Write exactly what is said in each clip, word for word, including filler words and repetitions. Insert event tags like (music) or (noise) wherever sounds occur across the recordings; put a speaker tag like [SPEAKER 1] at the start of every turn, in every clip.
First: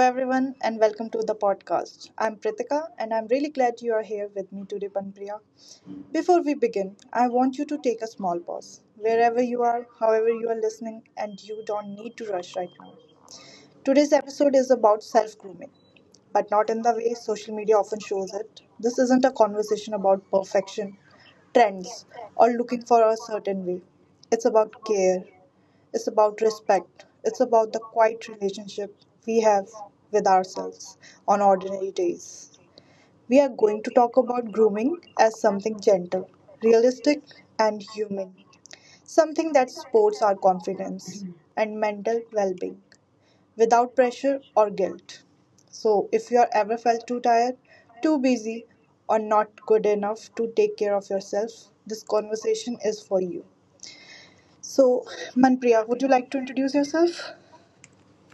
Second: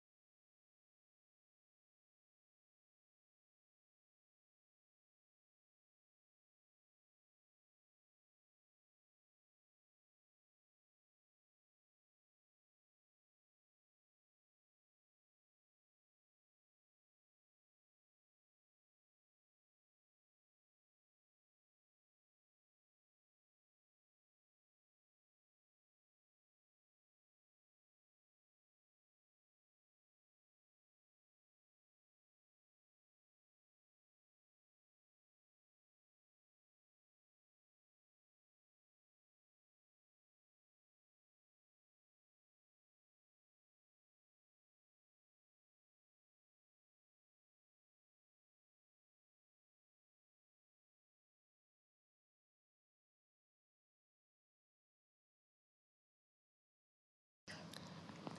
[SPEAKER 1] everyone and welcome to the podcast. I'm Pritika and I'm really glad you are here with me today, Panpriya. Before we begin, I want you to take a small pause wherever you are, however you are listening, and you don't need to rush right now. Today's episode is about self-grooming, but not in the way social media often shows it. This isn't a conversation about perfection, trends, or looking for a certain way. It's about care, it's about respect. It's about the quiet relationship we have with ourselves on ordinary days. We are going to talk about grooming as something gentle, realistic, and human. Something that supports our confidence and mental well being without pressure or guilt. So, if you are ever felt too tired, too busy, or not good enough to take care of yourself, this conversation is for you. So, Manpriya, would you like to introduce yourself?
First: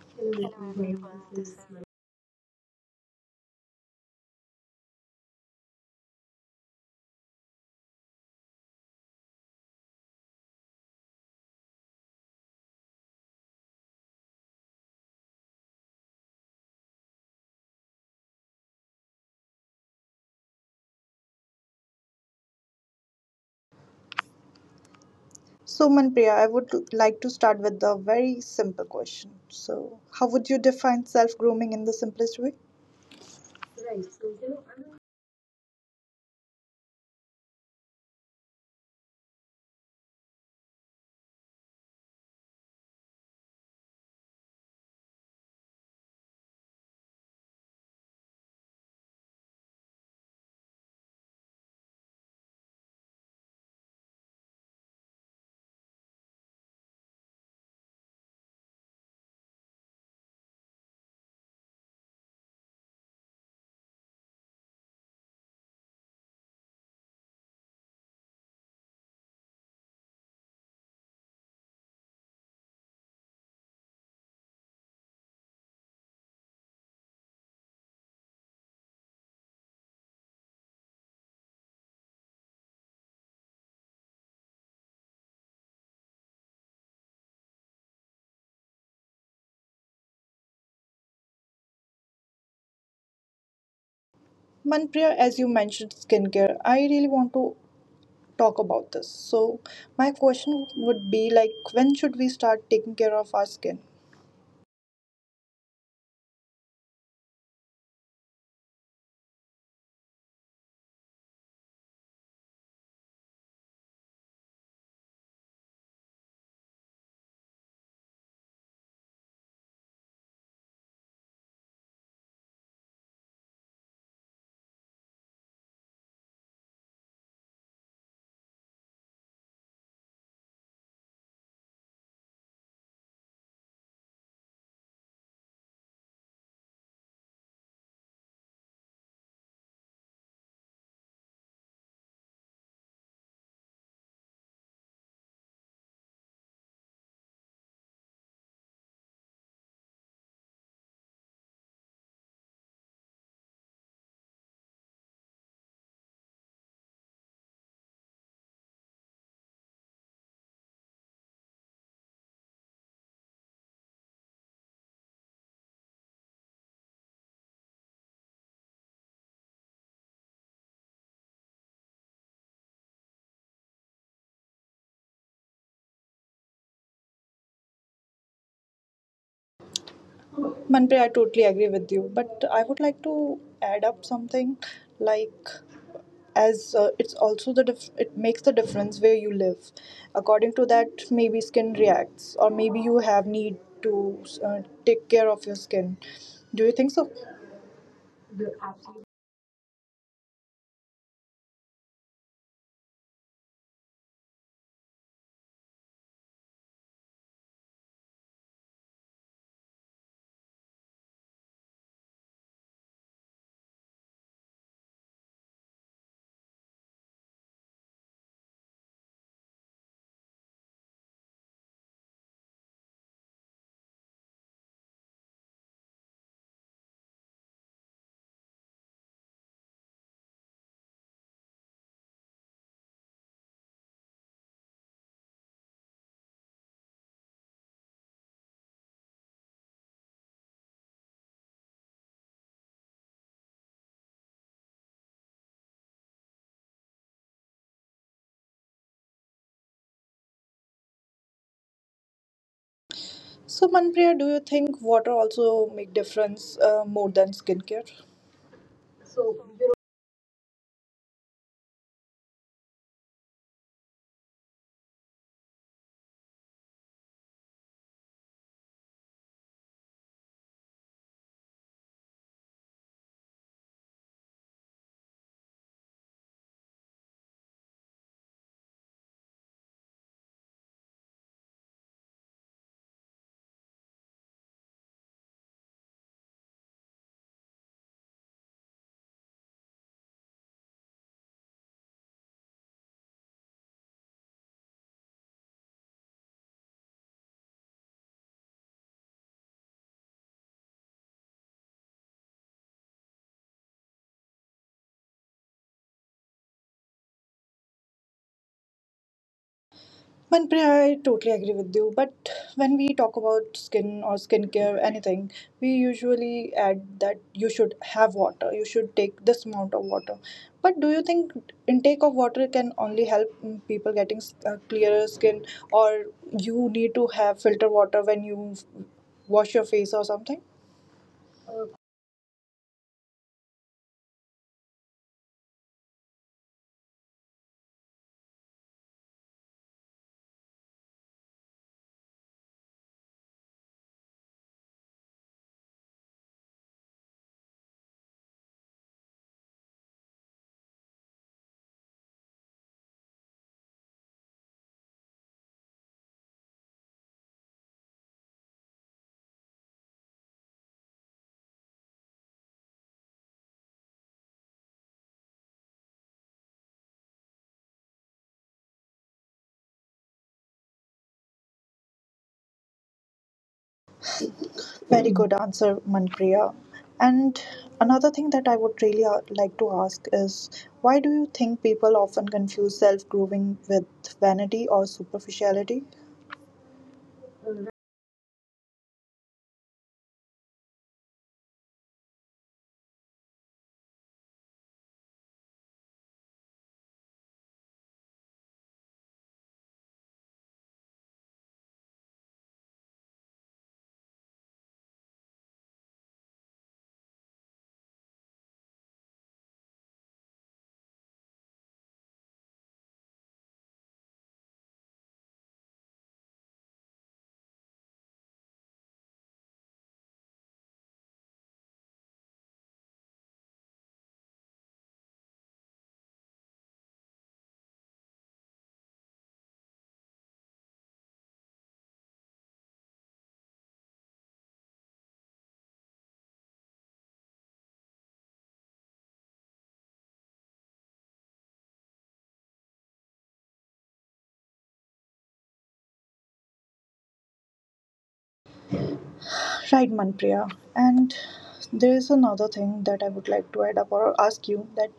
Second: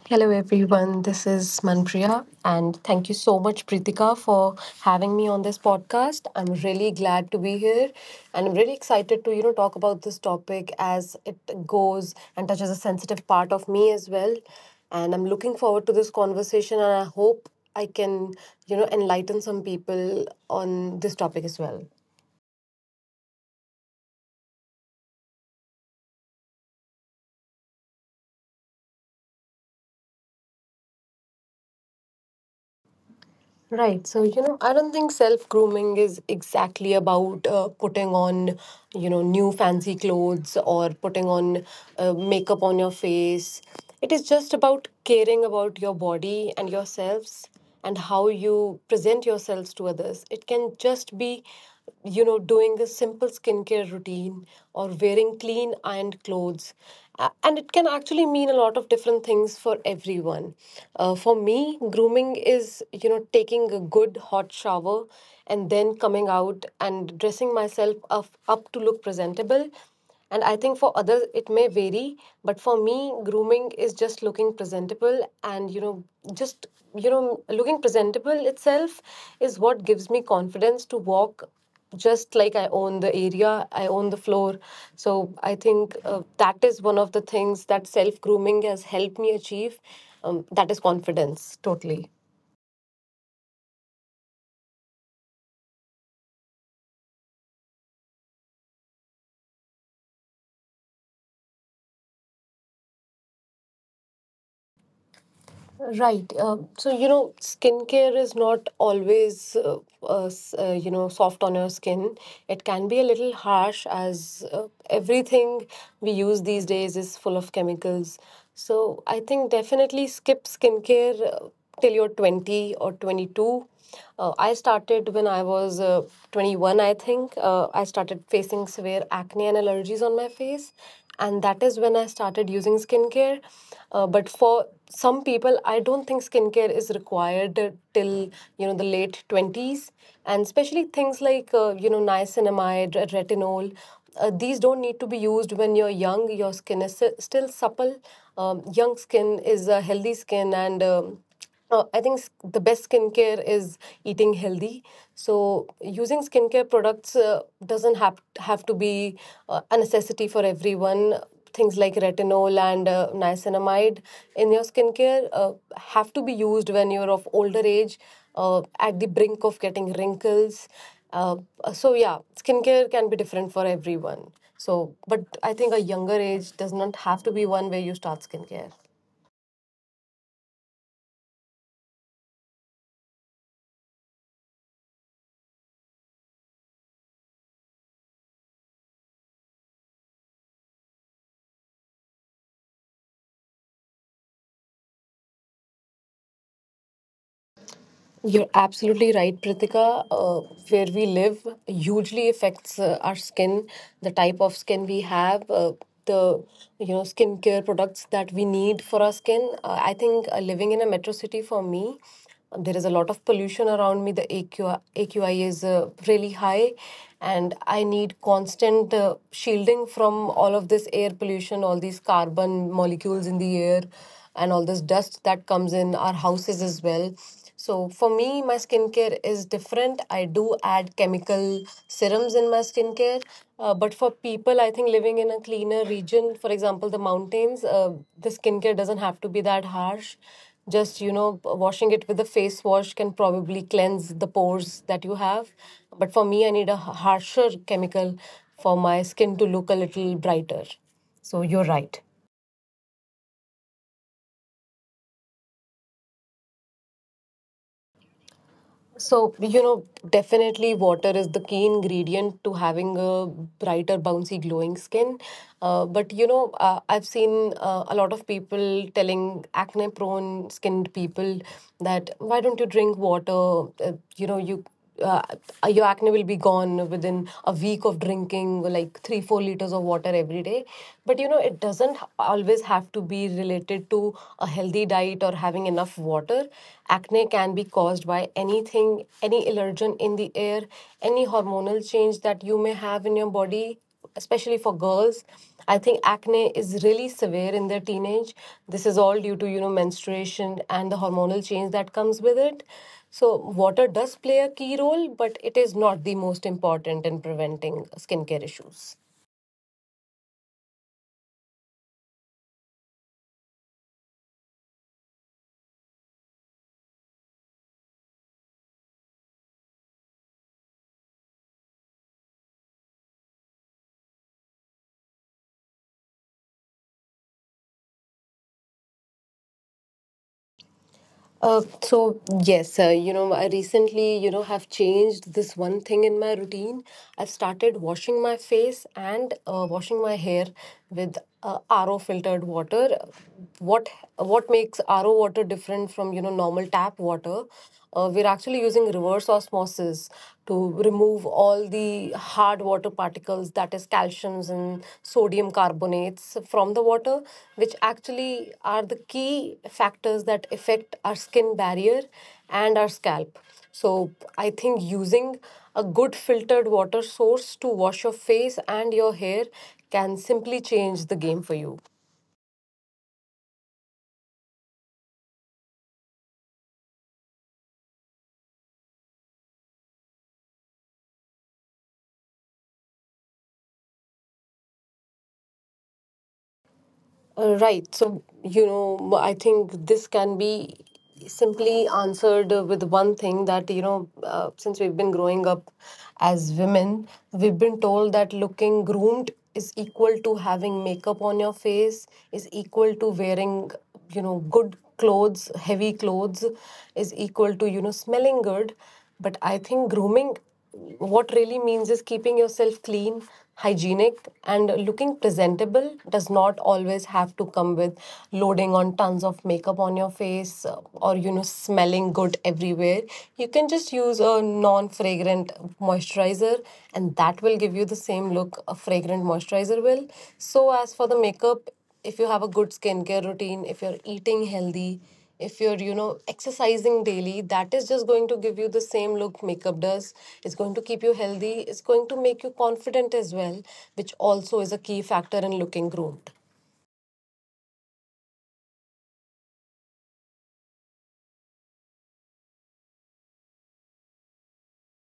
[SPEAKER 2] Hello everyone, this is Manpriya and thank you so much Pritika for having me on this podcast. I'm really glad to be here and I'm really excited to you know talk about this topic as it goes and touches a sensitive part of me as well. And I'm looking forward to this conversation and I hope I can you know enlighten some people on this topic as well.
[SPEAKER 1] So, Manpriya, I would like to start with a very simple question. So, how would you define self grooming in the simplest way?
[SPEAKER 2] Right. So, you know, I don't think self grooming is exactly about uh, putting on, you know, new fancy clothes or putting on uh, makeup on your face. It is just about caring about your body and yourselves and how you present yourselves to others. It can just be you know doing a simple skincare routine or wearing clean ironed clothes A- and it can actually mean a lot of different things for everyone. Uh, for me, grooming is you know taking a good hot shower and then coming out and dressing myself up, up to look presentable, and I think for others it may vary, but for me, grooming is just looking presentable. And you know, just, you know, looking presentable itself is what gives me confidence to walk just like I own the area, I own the floor. So I think uh, that is one of the things that self grooming has helped me achieve. Um, that is confidence, totally.
[SPEAKER 1] Manpriya, as you mentioned skincare, I really want to talk about this. So, my question would be like, when should we start taking care of our skin?
[SPEAKER 2] Right. Um, so, you know, skincare is not always, uh, uh, s- uh, you know, soft on your skin. It can be a little harsh, as uh, everything we use these days is full of chemicals. So, I think definitely skip skincare uh, till you're twenty or twenty two. Uh, I started when I was uh, twenty one, I think. Uh, I started facing severe acne and allergies on my face, and that is when I started using skincare, uh, but for some people I don't think skincare is required uh, till you know the late twenties, and especially things like uh, you know niacinamide, re- retinol, uh, these don't need to be used when you're young. Your skin is s- still supple. Um, young skin is a healthy skin, and um, uh, I think s- the best skincare is eating healthy. So using skincare products uh, doesn't have have to be uh, a necessity for everyone. Things like retinol and uh, niacinamide in your skincare uh, have to be used when you're of older age, uh, at the brink of getting wrinkles. Uh, so yeah, skincare can be different for everyone. So, but I think a younger age does not have to be one where you start skincare.
[SPEAKER 1] Manpriya, I totally agree with you, but I would like to add up something like, as uh, it's also the dif- it makes the difference where you live. According to that, maybe skin reacts or maybe you have need to uh, take care of your skin. Do you think so?
[SPEAKER 2] You're absolutely right, Pritika. Uh, where we live hugely affects uh, our skin, the type of skin we have, uh, the you know skincare products that we need for our skin. Uh, I think uh, living in a metro city, for me, there is a lot of pollution around me. The A Q I, A Q I is uh, really high, and I need constant uh, shielding from all of this air pollution, all these carbon molecules in the air, and all this dust that comes in our houses as well. So for me, my skincare is different. I do add chemical serums in my skincare. Uh, but for people, I think, living in a cleaner region, for example, the mountains, uh, the skincare doesn't have to be that harsh. Just, you know, washing it with a face wash can probably cleanse the pores that you have. But for me, I need a harsher chemical for my skin to look a little brighter. So you're right.
[SPEAKER 1] So, Manpriya, do you think water also make difference uh, more than skincare?
[SPEAKER 2] So, you know, definitely water is the key ingredient to having a brighter, bouncy, glowing skin. Uh, but, you know, uh, I've seen uh, a lot of people telling acne prone skinned people that why don't you drink water? Uh, you know, you uh, your acne will be gone within a week of drinking like three four liters of water every day. But you know, it doesn't always have to be related to a healthy diet or having enough water. Acne can be caused by anything, any allergen in the air, any hormonal change that you may have in your body. Especially for girls, I think acne is really severe in their teenage. This is all due to you know menstruation and the hormonal change that comes with it. So water does play a key role, but it is not the most important in preventing skincare issues.
[SPEAKER 1] Manpreet, I totally agree with you. But when we talk about skin or skincare, anything, we usually add that you should have water. You should take this amount of water. But do you think intake of water can only help mm, people getting s- uh, clearer skin, or you need to have filter water when you wash your face or something?
[SPEAKER 2] Uh, so yes, uh, you know, I recently, you know, have changed this one thing in my routine. I've started washing my face and uh, washing my hair with uh, R O filtered water. What what makes R O water different from, you know, normal tap water? Uh, we're actually using reverse osmosis to remove all the hard water particles, that is, calciums and sodium carbonates from the water, which actually are the key factors that affect our skin barrier and our scalp. So, I think using a good filtered water source to wash your face and your hair can simply change the game for you.
[SPEAKER 1] Very good answer, Manpriya. And another thing that I would really uh, like to ask is, why do you think people often confuse self grooming with vanity or superficiality?
[SPEAKER 2] Uh, right. So, you know, I think this can be simply answered uh, with one thing that, you know, uh, since we've been growing up as women, we've been told that looking groomed is equal to having makeup on your face, is equal to wearing, you know, good clothes, heavy clothes, is equal to, you know, smelling good. But I think grooming, what really means, is keeping yourself clean, hygienic, and looking presentable does not always have to come with loading on tons of makeup on your face uh, or, you know, smelling good everywhere. You can just use a non fragrant moisturizer, and that will give you the same look a fragrant moisturizer will. So, as for the makeup, if you have a good skincare routine, if you're eating healthy, if you're you know exercising daily, that is just going to give you the same look makeup does. It's going to keep you healthy, it's going to make you confident as well, which also is a key factor in looking groomed.
[SPEAKER 1] Right, Manpriya. And there is another thing that I would like to add up or ask you, that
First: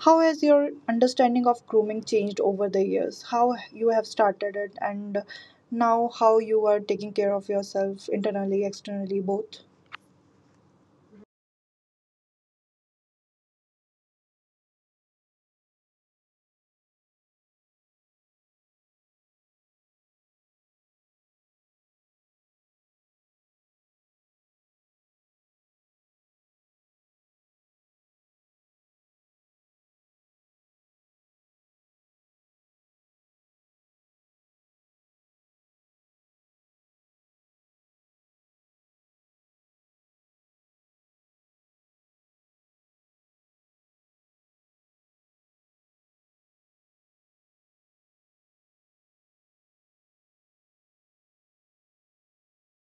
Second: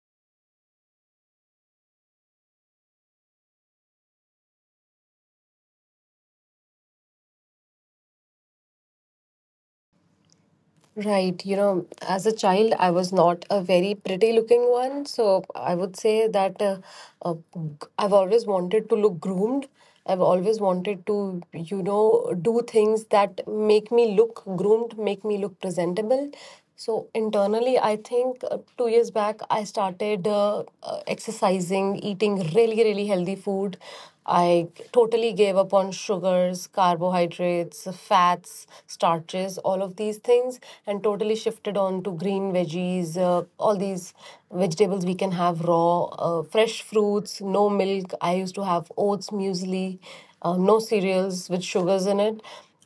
[SPEAKER 1] how has your understanding of grooming changed over the years? How you have started it and now how you are taking care of yourself internally, externally, both?
[SPEAKER 2] Right, you know, as a child, I was not a very pretty looking one. So I would say that uh, uh, I've always wanted to look groomed. I've always wanted to, you know, do things that make me look groomed, make me look presentable. So internally, I think uh, two years back, I started uh, uh, exercising, eating really, really healthy food. I totally gave up on sugars, carbohydrates, fats, starches, all of these things, and totally shifted on to green veggies, uh, all these vegetables we can have raw, uh, fresh fruits, no milk. I used to have oats, muesli, uh, no cereals with sugars in it,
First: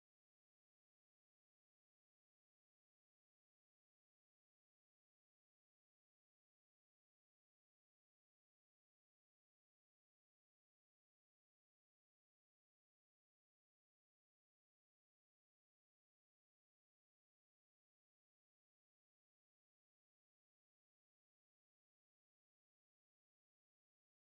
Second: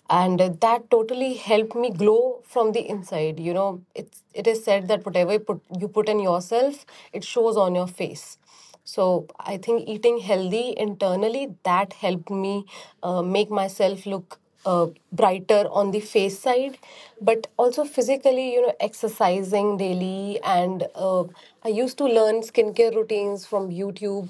[SPEAKER 2] and uh, that totally helped me glow from the inside. You know, it's it is said that whatever you put, you put in yourself, it shows on your face. So I think eating healthy internally, that helped me uh, make myself look uh, brighter on the face side. But also physically, you know, exercising daily, and uh, I used to learn skincare routines from YouTube.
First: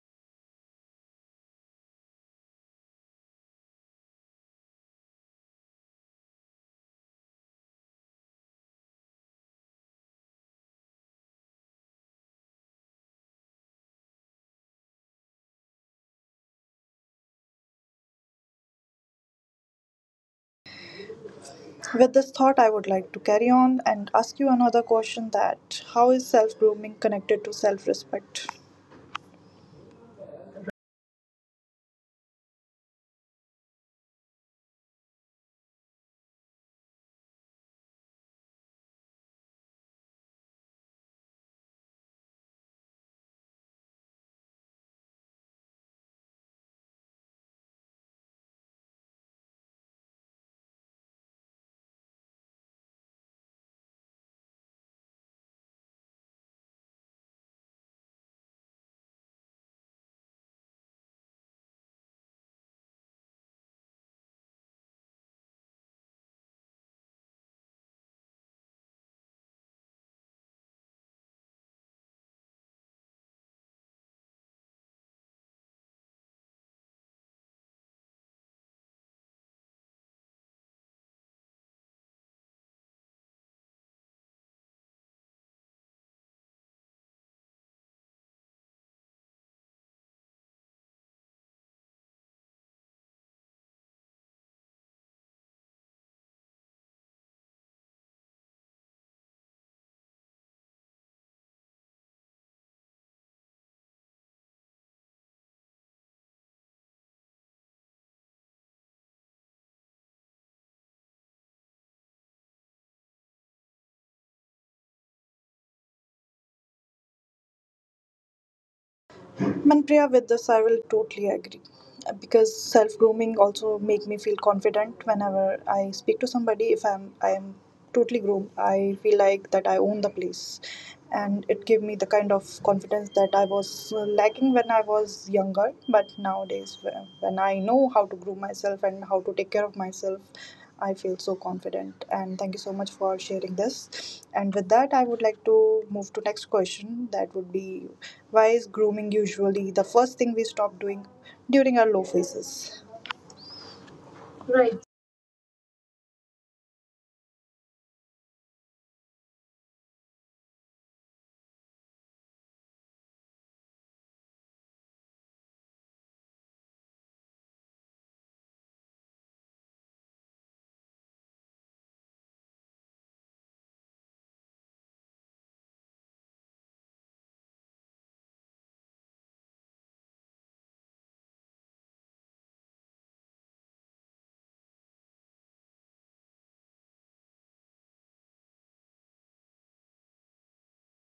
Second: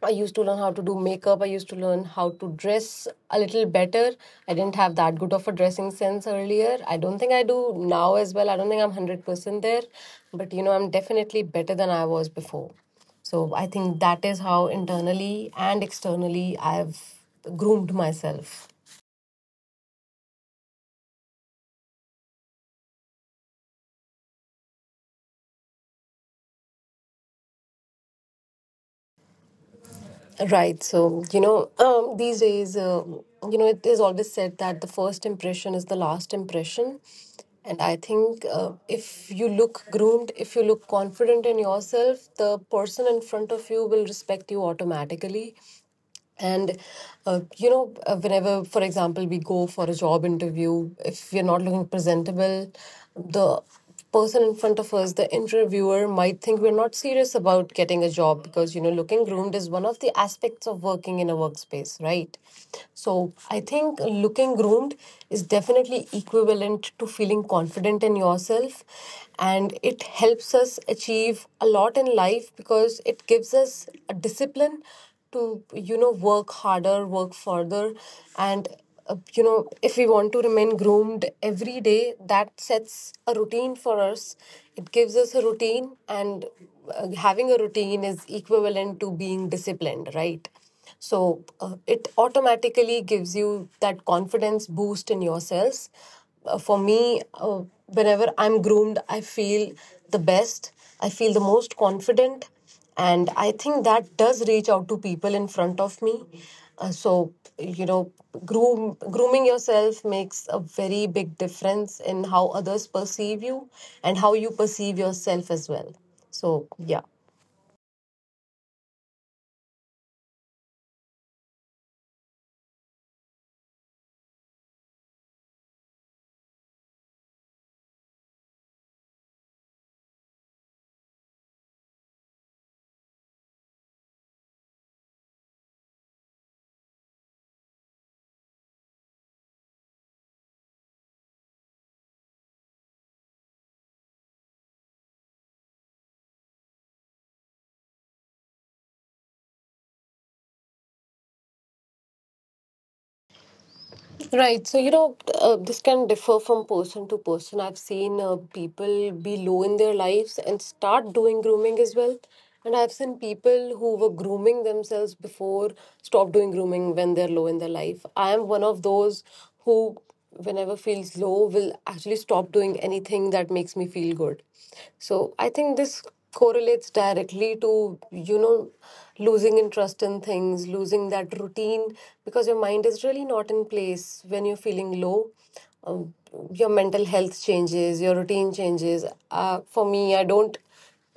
[SPEAKER 2] I used to learn how to do makeup. I used to learn how to dress a little better. I didn't have that good of a dressing sense earlier. I don't think I do now as well. I don't think I'm a hundred percent there, but you know, I'm definitely better than I was before. So I think that is how internally and externally I've groomed myself.
[SPEAKER 1] With this thought, I would like to carry on and ask you another question, that how is self grooming connected to self respect?
[SPEAKER 2] Right. So, you know, um, these days, uh, you know, it is always said that the first impression is the last impression. And I think uh, if you look groomed, if you look confident in yourself, the person in front of you will respect you automatically, and uh, you know, uh, whenever, for example, we go for a job interview, if we're not looking presentable, the person in front of us, the interviewer, might think we're not serious about getting a job, because you know looking groomed is one of the aspects of working in a workspace, right? So I think looking groomed is definitely equivalent to feeling confident in yourself. And it helps us achieve a lot in life because it gives us a discipline to you know work harder, work further. And uh, you know, if we want to remain groomed every day, that sets a routine for us, it gives us a routine. And uh, having a routine is equivalent to being disciplined, right? So uh, it automatically gives you that confidence boost in yourselves. Uh, for me uh, whenever I'm groomed, I feel the best, I feel the most confident, and I think that does reach out to people in front of me. Uh, so you know, groom grooming yourself makes a very big difference in how others perceive you and how you perceive yourself as well. So yeah.
[SPEAKER 1] Manpriya, with this, I will totally agree. Uh, because self grooming also make me feel confident whenever I speak to somebody. If I'm I am totally groomed, I feel like that I own the place, and it gave me the kind of confidence that I was uh, lacking when I was younger. But nowadays, wh- when I know how to groom myself and how to take care of myself, I feel so confident, and thank you so much for sharing this. And with that, I would like to move to next question. That would be, why is grooming usually the first thing we stop doing during our low phases?
[SPEAKER 2] Right. So,
[SPEAKER 1] Right.
[SPEAKER 2] you know, uh, this can differ from person to person. I've seen uh, people be low in their lives and start doing grooming as well. And I've seen people who were grooming themselves before stop doing grooming when they're low in their life. I am one of those who whenever feels low will actually stop doing anything that makes me feel good, so I think this correlates directly to, you know, losing interest in things, losing that routine because your mind is really not in place when you're feeling low. um, your mental health changes, your routine changes. Uh, for me, I don't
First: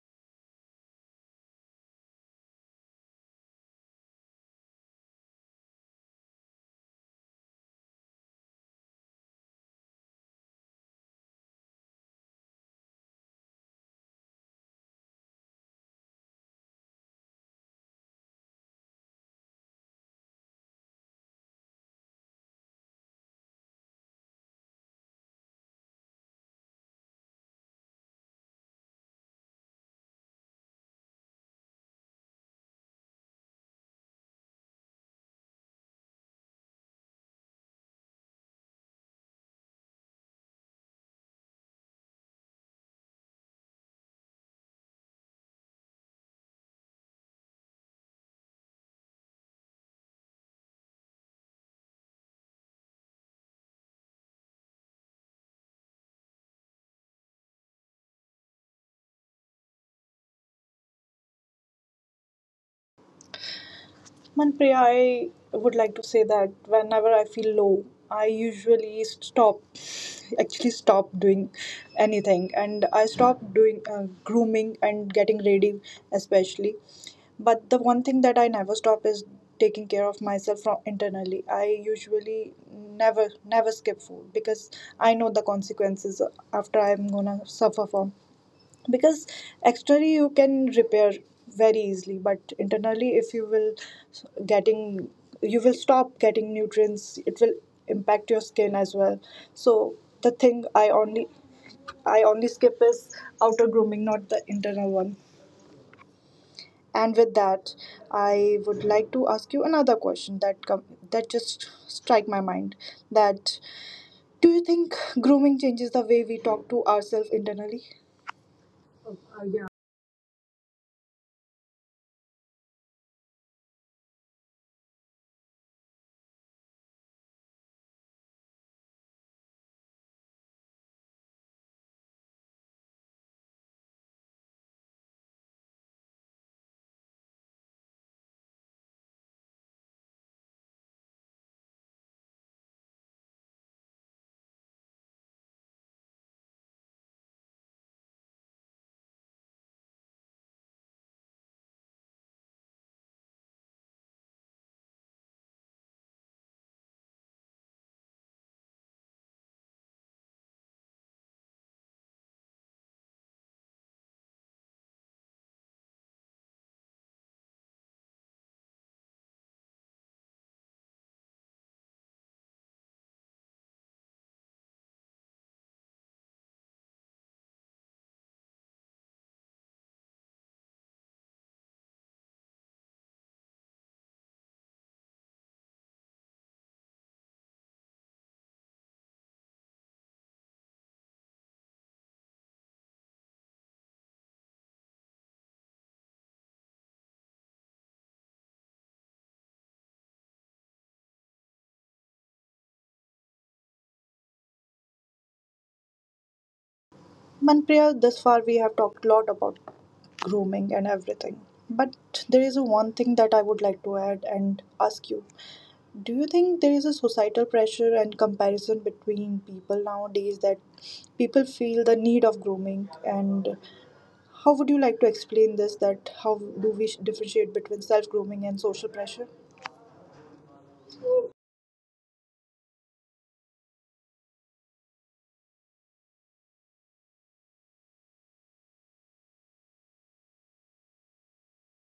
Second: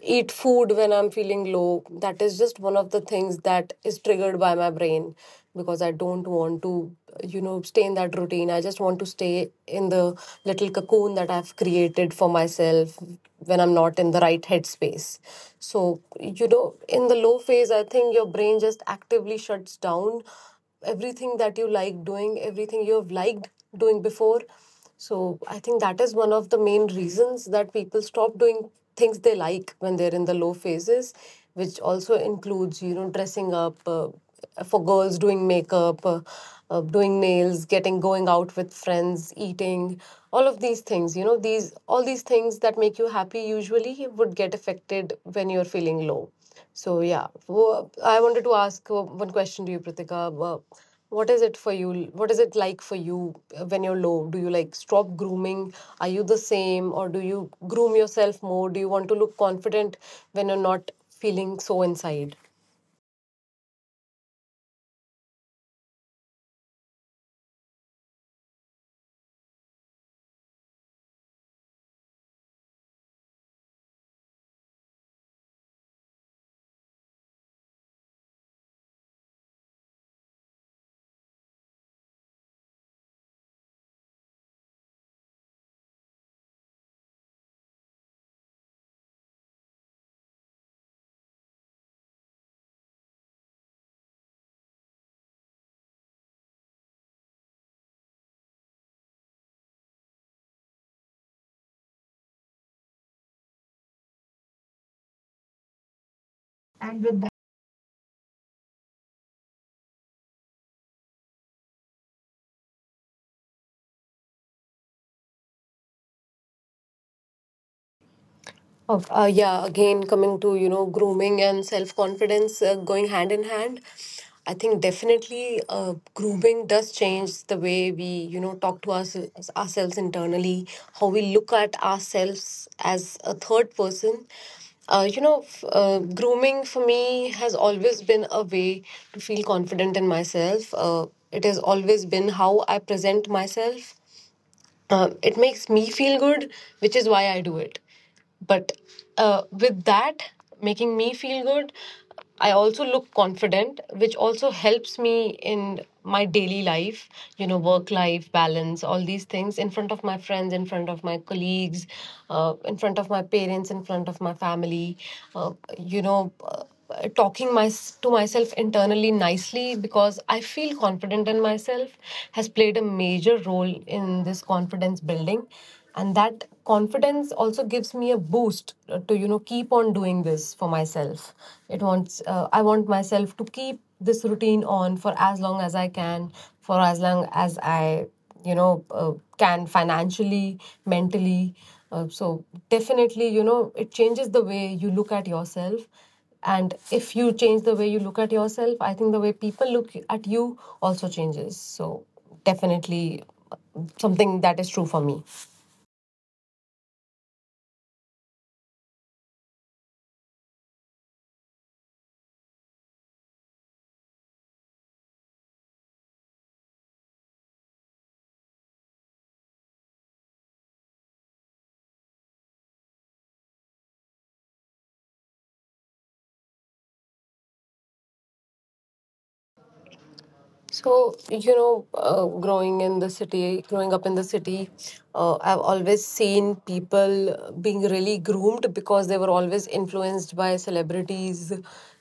[SPEAKER 2] eat food when I'm feeling low. That is just one of the things that is triggered by my brain because I don't want to, you know, stay in that routine. I just want to stay in the little cocoon that I've created for myself when I'm not in the right headspace. So, you know, in the low phase, I think your brain just actively shuts down everything that you like doing, everything you've liked doing before. So I think that is one of the main reasons that people stop doing things they like when they're in the low phases, which also includes, you know, dressing up, uh, for girls, doing makeup, uh, uh, doing nails, getting going out with friends, eating, all of these things, you know, these all these things that make you happy usually would get affected when you're feeling low. So yeah, Wo- I wanted to ask uh, one question to you, Pritika. Uh, What is it for you? What is it like for you uh, when you're low? Do you like stop grooming? Are you the same, or do you groom yourself more? Do you want to look confident when you're not feeling so inside?
[SPEAKER 1] Manpreet, I would like to say that whenever I feel low, I usually stop, actually stop doing anything, and I stop doing uh, grooming and getting ready, especially. But the one thing that I never stop is taking care of myself from internally. I usually never never skip food, because I know the consequences after I'm gonna suffer from, because externally you can repair very easily, but internally if you will s- getting you will stop getting nutrients, it will impact your skin as well. So the thing i only i only skip is outer grooming, not the internal one. And with that, I would like to ask you another question that come, that just strike my mind, that do you think grooming changes the way we talk to ourselves internally?
[SPEAKER 2] Of, uh, yeah, again, coming to, you know, grooming and self-confidence uh, going hand in hand, I think definitely uh, grooming does change the way we, you know, talk to us, ourselves internally, how we look at ourselves as a third person. Uh, you know, f- uh, grooming for me has always been a way to feel confident in myself. Uh, it has always been how I present myself. Um, it makes me feel good, which is why I do it. But uh, with that making me feel good, I also look confident, which also helps me in my daily life, you know, work life balance, all these things in front of my friends, in front of my colleagues, uh, in front of my parents, in front of my family. Uh, you know, uh, uh, talking my, to myself internally nicely because I feel confident in myself has played a major role in this confidence building. And that confidence also gives me a boost uh, to, you know, keep on doing this for myself. It wants, uh, I want myself to keep this routine on for as long as I can, for as long as I, you know, uh, can financially, mentally. Uh, so definitely, you know, it changes the way you look at yourself, and if you change the way you look at yourself, I think the way people look at you also changes. So, definitely something that is true for me.
[SPEAKER 1] Manpriya, thus far we have talked a lot about grooming and everything. But there is a one thing that I would like to add and ask you. Do you think there is a societal pressure and comparison between people nowadays, that people feel the need of grooming? And how would you like to explain this? That how do we differentiate between self grooming and social pressure?
[SPEAKER 2] So, you know, uh, growing in the city, growing up in the city, uh, I've always seen people being really groomed because they were always influenced by celebrities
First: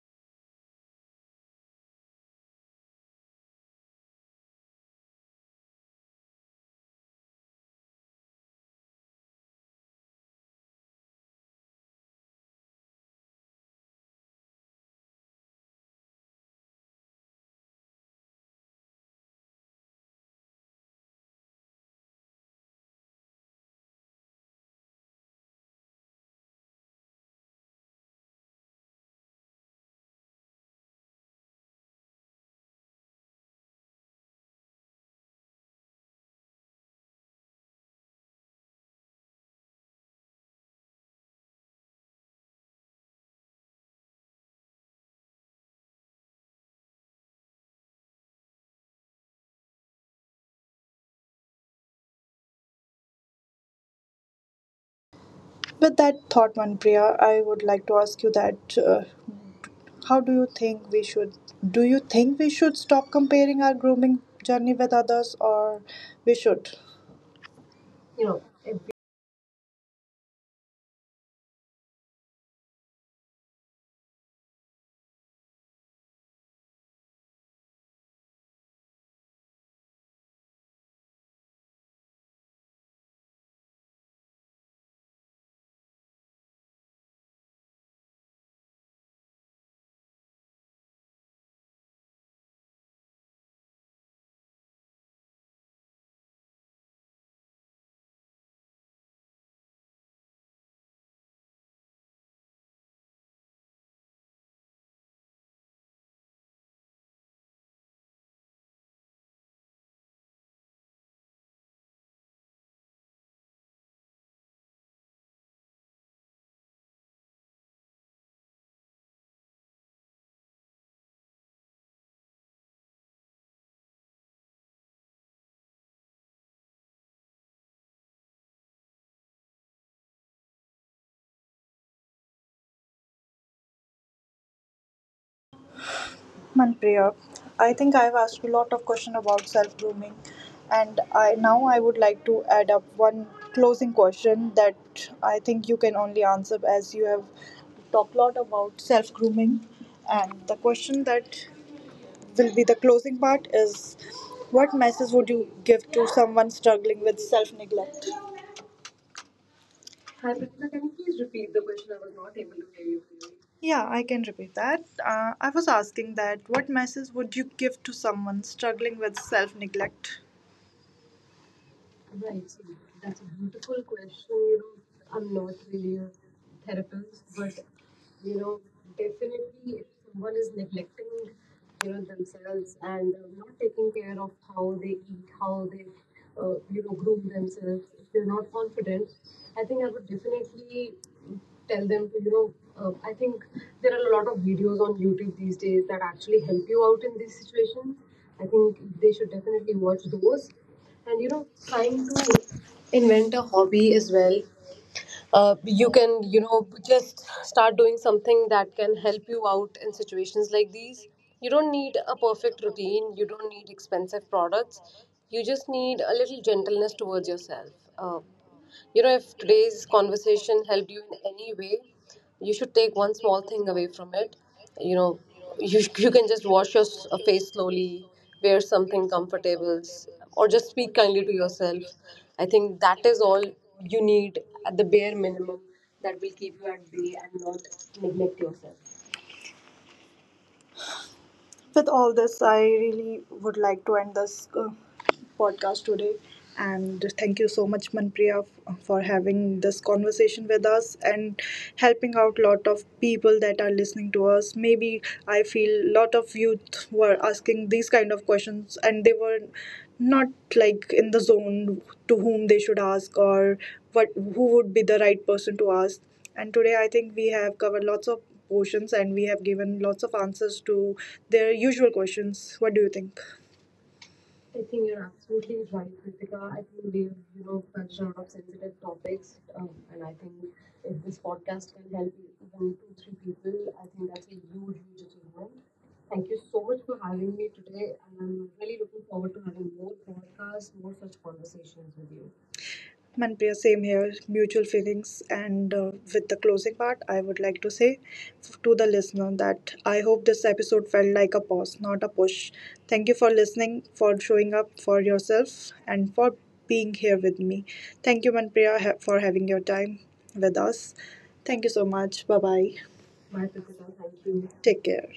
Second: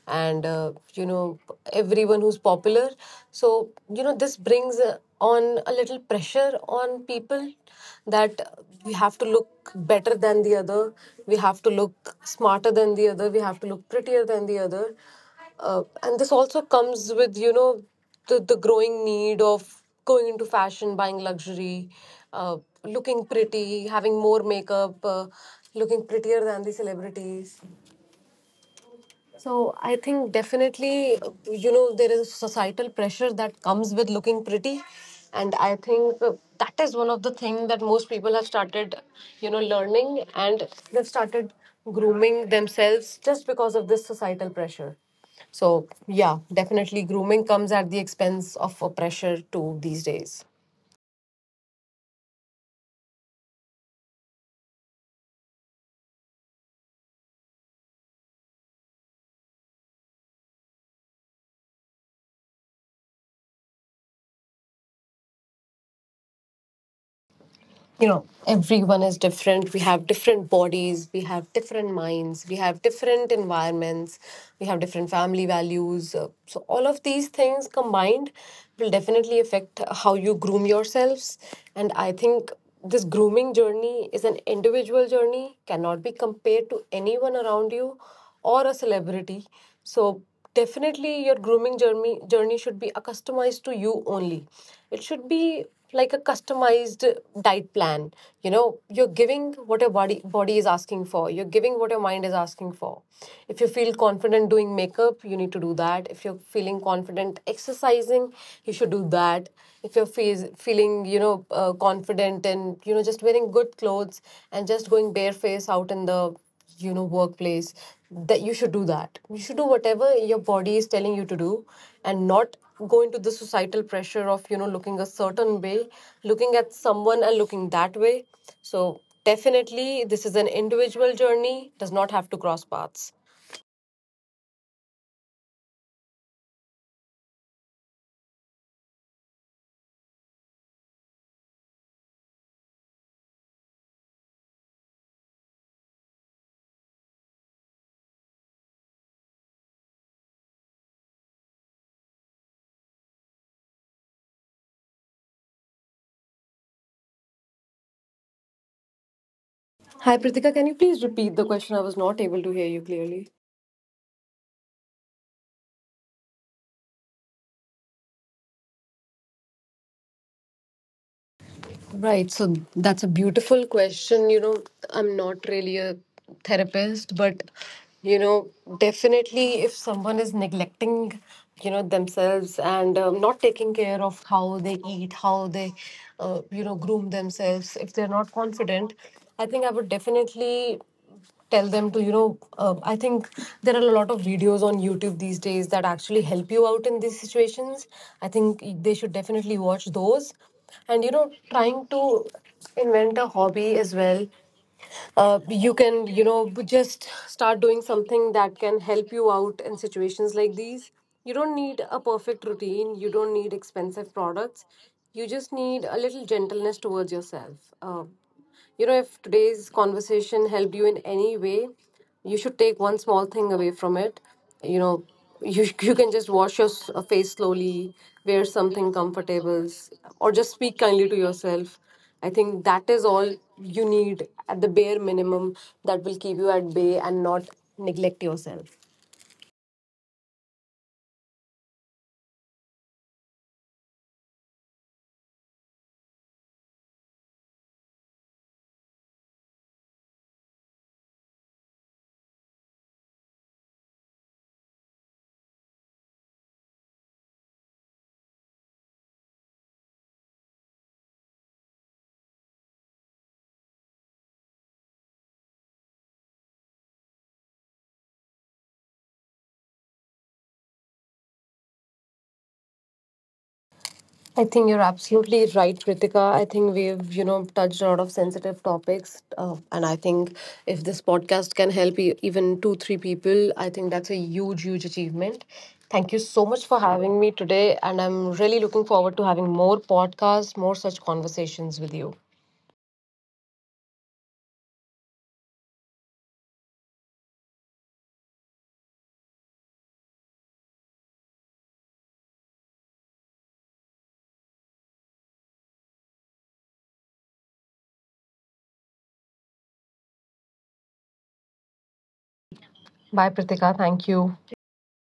[SPEAKER 2] and, uh, you know, everyone who's popular. So, you know, this brings uh, on a little pressure on people that we have to look better than the other, we have to look smarter than the other, we have to look prettier than the other, uh, and this also comes with, you know, the, the growing need of going into fashion, buying luxury, uh, looking pretty, having more makeup, uh, looking prettier than the celebrities. So I think definitely, uh, you know, there is societal pressure that comes with looking pretty, and I think uh, that is one of the things that most people have started, you know, learning, and they've started grooming themselves just because of this societal pressure. So yeah, definitely grooming comes at the expense of a pressure too these days.
[SPEAKER 1] With that thought, Manpriya, I would like to ask you that. Uh, How do you think we should, do you think we should stop comparing our grooming journey with others, or we should?
[SPEAKER 2] You
[SPEAKER 1] You
[SPEAKER 2] know,
[SPEAKER 1] know, if
[SPEAKER 2] everyone is different. We have different bodies, we have different minds, we have different environments, we have different family values. Uh, so all of these things combined will definitely affect how you groom yourselves, and I think this grooming journey is an individual journey, cannot be compared to anyone around you or a celebrity. So definitely your grooming journey journey should be a customized to you only. It should be like a customized diet plan. You know, you're giving what your body body is asking for. You're giving what your mind is asking for. If you feel confident doing makeup, you need to do that. If you're feeling confident exercising, you should do that. If you're fees feeling, you know, uh, confident and, you know, just wearing good clothes and just going bareface out in the, you know, workplace, that you should do that. You should do whatever your body is telling you to do and not go into the societal pressure of, you know, looking a certain way, looking at someone and looking that way. So definitely this is an individual journey, does not have to cross paths.
[SPEAKER 1] Manpriya, I think I've asked a lot of questions about self grooming, and I now I would like to add up one closing question, that I think you can only answer as you have talked a lot about self grooming, and the question that will be the closing part is, what message would you give to someone struggling with self neglect?
[SPEAKER 2] Hi Pritika, can you please
[SPEAKER 1] Please
[SPEAKER 2] repeat the
[SPEAKER 1] repeat the
[SPEAKER 2] question? I was
[SPEAKER 1] question.
[SPEAKER 2] not able to hear you clearly.
[SPEAKER 1] Yeah, I can repeat that. Uh, I was asking that, what message would you give to someone struggling with self neglect?
[SPEAKER 2] Right. So that's a beautiful
[SPEAKER 1] So,
[SPEAKER 2] question. You
[SPEAKER 1] you
[SPEAKER 2] know, I'm
[SPEAKER 1] know, I'm
[SPEAKER 2] not
[SPEAKER 1] not
[SPEAKER 2] really a
[SPEAKER 1] really a-
[SPEAKER 2] therapist, but, you know, definitely if someone is
[SPEAKER 1] someone is next,
[SPEAKER 2] neglecting, you know,
[SPEAKER 1] you know
[SPEAKER 2] themselves
[SPEAKER 1] themselves
[SPEAKER 2] and
[SPEAKER 1] and
[SPEAKER 2] um, not
[SPEAKER 1] uh,
[SPEAKER 2] taking
[SPEAKER 1] taking
[SPEAKER 2] care of
[SPEAKER 1] care of
[SPEAKER 2] how they
[SPEAKER 1] how they
[SPEAKER 2] eat,
[SPEAKER 1] eat,
[SPEAKER 2] how
[SPEAKER 1] how
[SPEAKER 2] they,
[SPEAKER 1] they
[SPEAKER 2] uh,
[SPEAKER 1] uh,
[SPEAKER 2] you know,
[SPEAKER 1] you know
[SPEAKER 2] groom
[SPEAKER 1] groom
[SPEAKER 2] themselves,
[SPEAKER 1] themselves.
[SPEAKER 2] if
[SPEAKER 1] If
[SPEAKER 2] they're
[SPEAKER 1] they're
[SPEAKER 2] not
[SPEAKER 1] not
[SPEAKER 2] confident,
[SPEAKER 1] confident,
[SPEAKER 2] I think
[SPEAKER 1] I
[SPEAKER 2] I
[SPEAKER 1] think
[SPEAKER 2] would
[SPEAKER 1] I would definitely
[SPEAKER 2] definitely tell
[SPEAKER 1] tell
[SPEAKER 2] them to,
[SPEAKER 1] them
[SPEAKER 2] you
[SPEAKER 1] to you
[SPEAKER 2] know,
[SPEAKER 1] know.
[SPEAKER 2] uh, I
[SPEAKER 1] I
[SPEAKER 2] think
[SPEAKER 1] think
[SPEAKER 2] there are
[SPEAKER 1] there
[SPEAKER 2] a
[SPEAKER 1] are
[SPEAKER 2] lot
[SPEAKER 1] a
[SPEAKER 2] of
[SPEAKER 1] lot of
[SPEAKER 2] videos on
[SPEAKER 1] videos on
[SPEAKER 2] YouTube
[SPEAKER 1] YouTube
[SPEAKER 2] these
[SPEAKER 1] these
[SPEAKER 2] days
[SPEAKER 1] days
[SPEAKER 2] that
[SPEAKER 1] that
[SPEAKER 2] actually
[SPEAKER 1] actually
[SPEAKER 2] help
[SPEAKER 1] help
[SPEAKER 2] you
[SPEAKER 1] you
[SPEAKER 2] out in
[SPEAKER 1] out
[SPEAKER 2] these situations.
[SPEAKER 1] situations.
[SPEAKER 2] I
[SPEAKER 1] I
[SPEAKER 2] think
[SPEAKER 1] think
[SPEAKER 2] they
[SPEAKER 1] they
[SPEAKER 2] should
[SPEAKER 1] should
[SPEAKER 2] definitely
[SPEAKER 1] definitely
[SPEAKER 2] watch
[SPEAKER 1] watch
[SPEAKER 2] those.
[SPEAKER 1] those.
[SPEAKER 2] And, you
[SPEAKER 1] And you
[SPEAKER 2] know,
[SPEAKER 1] know,
[SPEAKER 2] trying to
[SPEAKER 1] trying to
[SPEAKER 2] invent a
[SPEAKER 1] invent a
[SPEAKER 2] hobby
[SPEAKER 1] hobby
[SPEAKER 2] as
[SPEAKER 1] as
[SPEAKER 2] well.
[SPEAKER 1] well.
[SPEAKER 2] Uh,
[SPEAKER 1] Uh,
[SPEAKER 2] you
[SPEAKER 1] you
[SPEAKER 2] can,
[SPEAKER 1] can,
[SPEAKER 2] you
[SPEAKER 1] you
[SPEAKER 2] know,
[SPEAKER 1] know,
[SPEAKER 2] just
[SPEAKER 1] just
[SPEAKER 2] start
[SPEAKER 1] start
[SPEAKER 2] doing
[SPEAKER 1] doing
[SPEAKER 2] something
[SPEAKER 1] something
[SPEAKER 2] that
[SPEAKER 1] that
[SPEAKER 2] can
[SPEAKER 1] can
[SPEAKER 2] help
[SPEAKER 1] help
[SPEAKER 2] you
[SPEAKER 1] you
[SPEAKER 2] out in
[SPEAKER 1] out in
[SPEAKER 2] situations
[SPEAKER 1] situations
[SPEAKER 2] like
[SPEAKER 1] like
[SPEAKER 2] these.
[SPEAKER 1] these.
[SPEAKER 2] You
[SPEAKER 1] You
[SPEAKER 2] don't
[SPEAKER 1] don't
[SPEAKER 2] need
[SPEAKER 1] need
[SPEAKER 2] a
[SPEAKER 1] a
[SPEAKER 2] perfect
[SPEAKER 1] perfect
[SPEAKER 2] routine, you
[SPEAKER 1] routine. You
[SPEAKER 2] don't
[SPEAKER 1] don't
[SPEAKER 2] need
[SPEAKER 1] need
[SPEAKER 2] expensive
[SPEAKER 1] expensive
[SPEAKER 2] products.
[SPEAKER 1] products.
[SPEAKER 2] You
[SPEAKER 1] You
[SPEAKER 2] just
[SPEAKER 1] just
[SPEAKER 2] need a
[SPEAKER 1] need a
[SPEAKER 2] little
[SPEAKER 1] little
[SPEAKER 2] gentleness
[SPEAKER 1] gentleness
[SPEAKER 2] towards
[SPEAKER 1] towards yourself.
[SPEAKER 2] yourself. Uh,
[SPEAKER 1] Uh,
[SPEAKER 2] you know,
[SPEAKER 1] you know,
[SPEAKER 2] if
[SPEAKER 1] if
[SPEAKER 2] today's
[SPEAKER 1] today's
[SPEAKER 2] conversation
[SPEAKER 1] conversation
[SPEAKER 2] helped you
[SPEAKER 1] helped
[SPEAKER 2] in
[SPEAKER 1] you,
[SPEAKER 2] any way, you
[SPEAKER 1] you
[SPEAKER 2] should
[SPEAKER 1] should
[SPEAKER 2] take
[SPEAKER 1] take
[SPEAKER 2] one
[SPEAKER 1] one
[SPEAKER 2] small
[SPEAKER 1] small
[SPEAKER 2] thing
[SPEAKER 1] thing
[SPEAKER 2] away
[SPEAKER 1] away.
[SPEAKER 2] from it. You
[SPEAKER 1] You
[SPEAKER 2] know,
[SPEAKER 1] know
[SPEAKER 2] (laughs) you,
[SPEAKER 1] you,
[SPEAKER 2] you
[SPEAKER 1] (laughs)
[SPEAKER 2] can
[SPEAKER 1] you can
[SPEAKER 2] just
[SPEAKER 1] just
[SPEAKER 2] wash your
[SPEAKER 1] wash your
[SPEAKER 2] s- uh,
[SPEAKER 1] s- uh,
[SPEAKER 2] face
[SPEAKER 1] face
[SPEAKER 2] slowly,
[SPEAKER 1] slowly,
[SPEAKER 2] wear
[SPEAKER 1] wear
[SPEAKER 2] something
[SPEAKER 1] something
[SPEAKER 2] comfortable,
[SPEAKER 1] comfortable,
[SPEAKER 2] s-
[SPEAKER 1] s-
[SPEAKER 2] or
[SPEAKER 1] or
[SPEAKER 2] just
[SPEAKER 1] just
[SPEAKER 2] speak
[SPEAKER 1] speak
[SPEAKER 2] kindly to
[SPEAKER 1] kindly to
[SPEAKER 2] yourself.
[SPEAKER 1] yourself.
[SPEAKER 2] I
[SPEAKER 1] I
[SPEAKER 2] think
[SPEAKER 1] think
[SPEAKER 2] that is
[SPEAKER 1] that is
[SPEAKER 2] all
[SPEAKER 1] all
[SPEAKER 2] you
[SPEAKER 1] you
[SPEAKER 2] need
[SPEAKER 1] need
[SPEAKER 2] at the
[SPEAKER 1] at the
[SPEAKER 2] bare
[SPEAKER 1] bare
[SPEAKER 2] minimum
[SPEAKER 1] minimum.
[SPEAKER 2] that will keep you at bay and not
[SPEAKER 1] Not
[SPEAKER 2] neglect
[SPEAKER 1] neglect yourself.
[SPEAKER 2] yourself.
[SPEAKER 1] With all this, I really would like to end this uh, podcast today. And thank you so much, Manpriya, f- for having this conversation with us and helping out lot of people that are listening to us. Maybe I feel lot of youth were asking these kind of questions and they were not like in the zone to whom they should ask, or what who would be the right person to ask. And today, I think we have covered lots of portions and we have given lots of answers to their usual questions. What do you think?
[SPEAKER 2] I
[SPEAKER 1] I
[SPEAKER 2] think you're
[SPEAKER 1] think
[SPEAKER 2] absolutely right, Kritika. I think
[SPEAKER 1] you're
[SPEAKER 2] we've,
[SPEAKER 1] dear.
[SPEAKER 2] you know, touched a lot of sensitive topics. Uh, and I think if this podcast can help e- even two, three people, I think that's a huge, huge achievement. Thank you so much for having me
[SPEAKER 1] Having
[SPEAKER 2] today. And I'm really looking forward to having more podcasts, more such conversations with you.
[SPEAKER 1] Manpriya, same here, mutual feelings. And uh, with the closing part, I would like to say to the listener that I hope this episode felt like a pause, not a push. Thank you for listening, for showing up for yourself, and for being here with me. Thank you, Manpriya, ha- for having your time with us. Thank you so much. Bye bye.
[SPEAKER 2] Bye, Pritika. Thank
[SPEAKER 1] Thank
[SPEAKER 2] you.
[SPEAKER 1] you. Take care.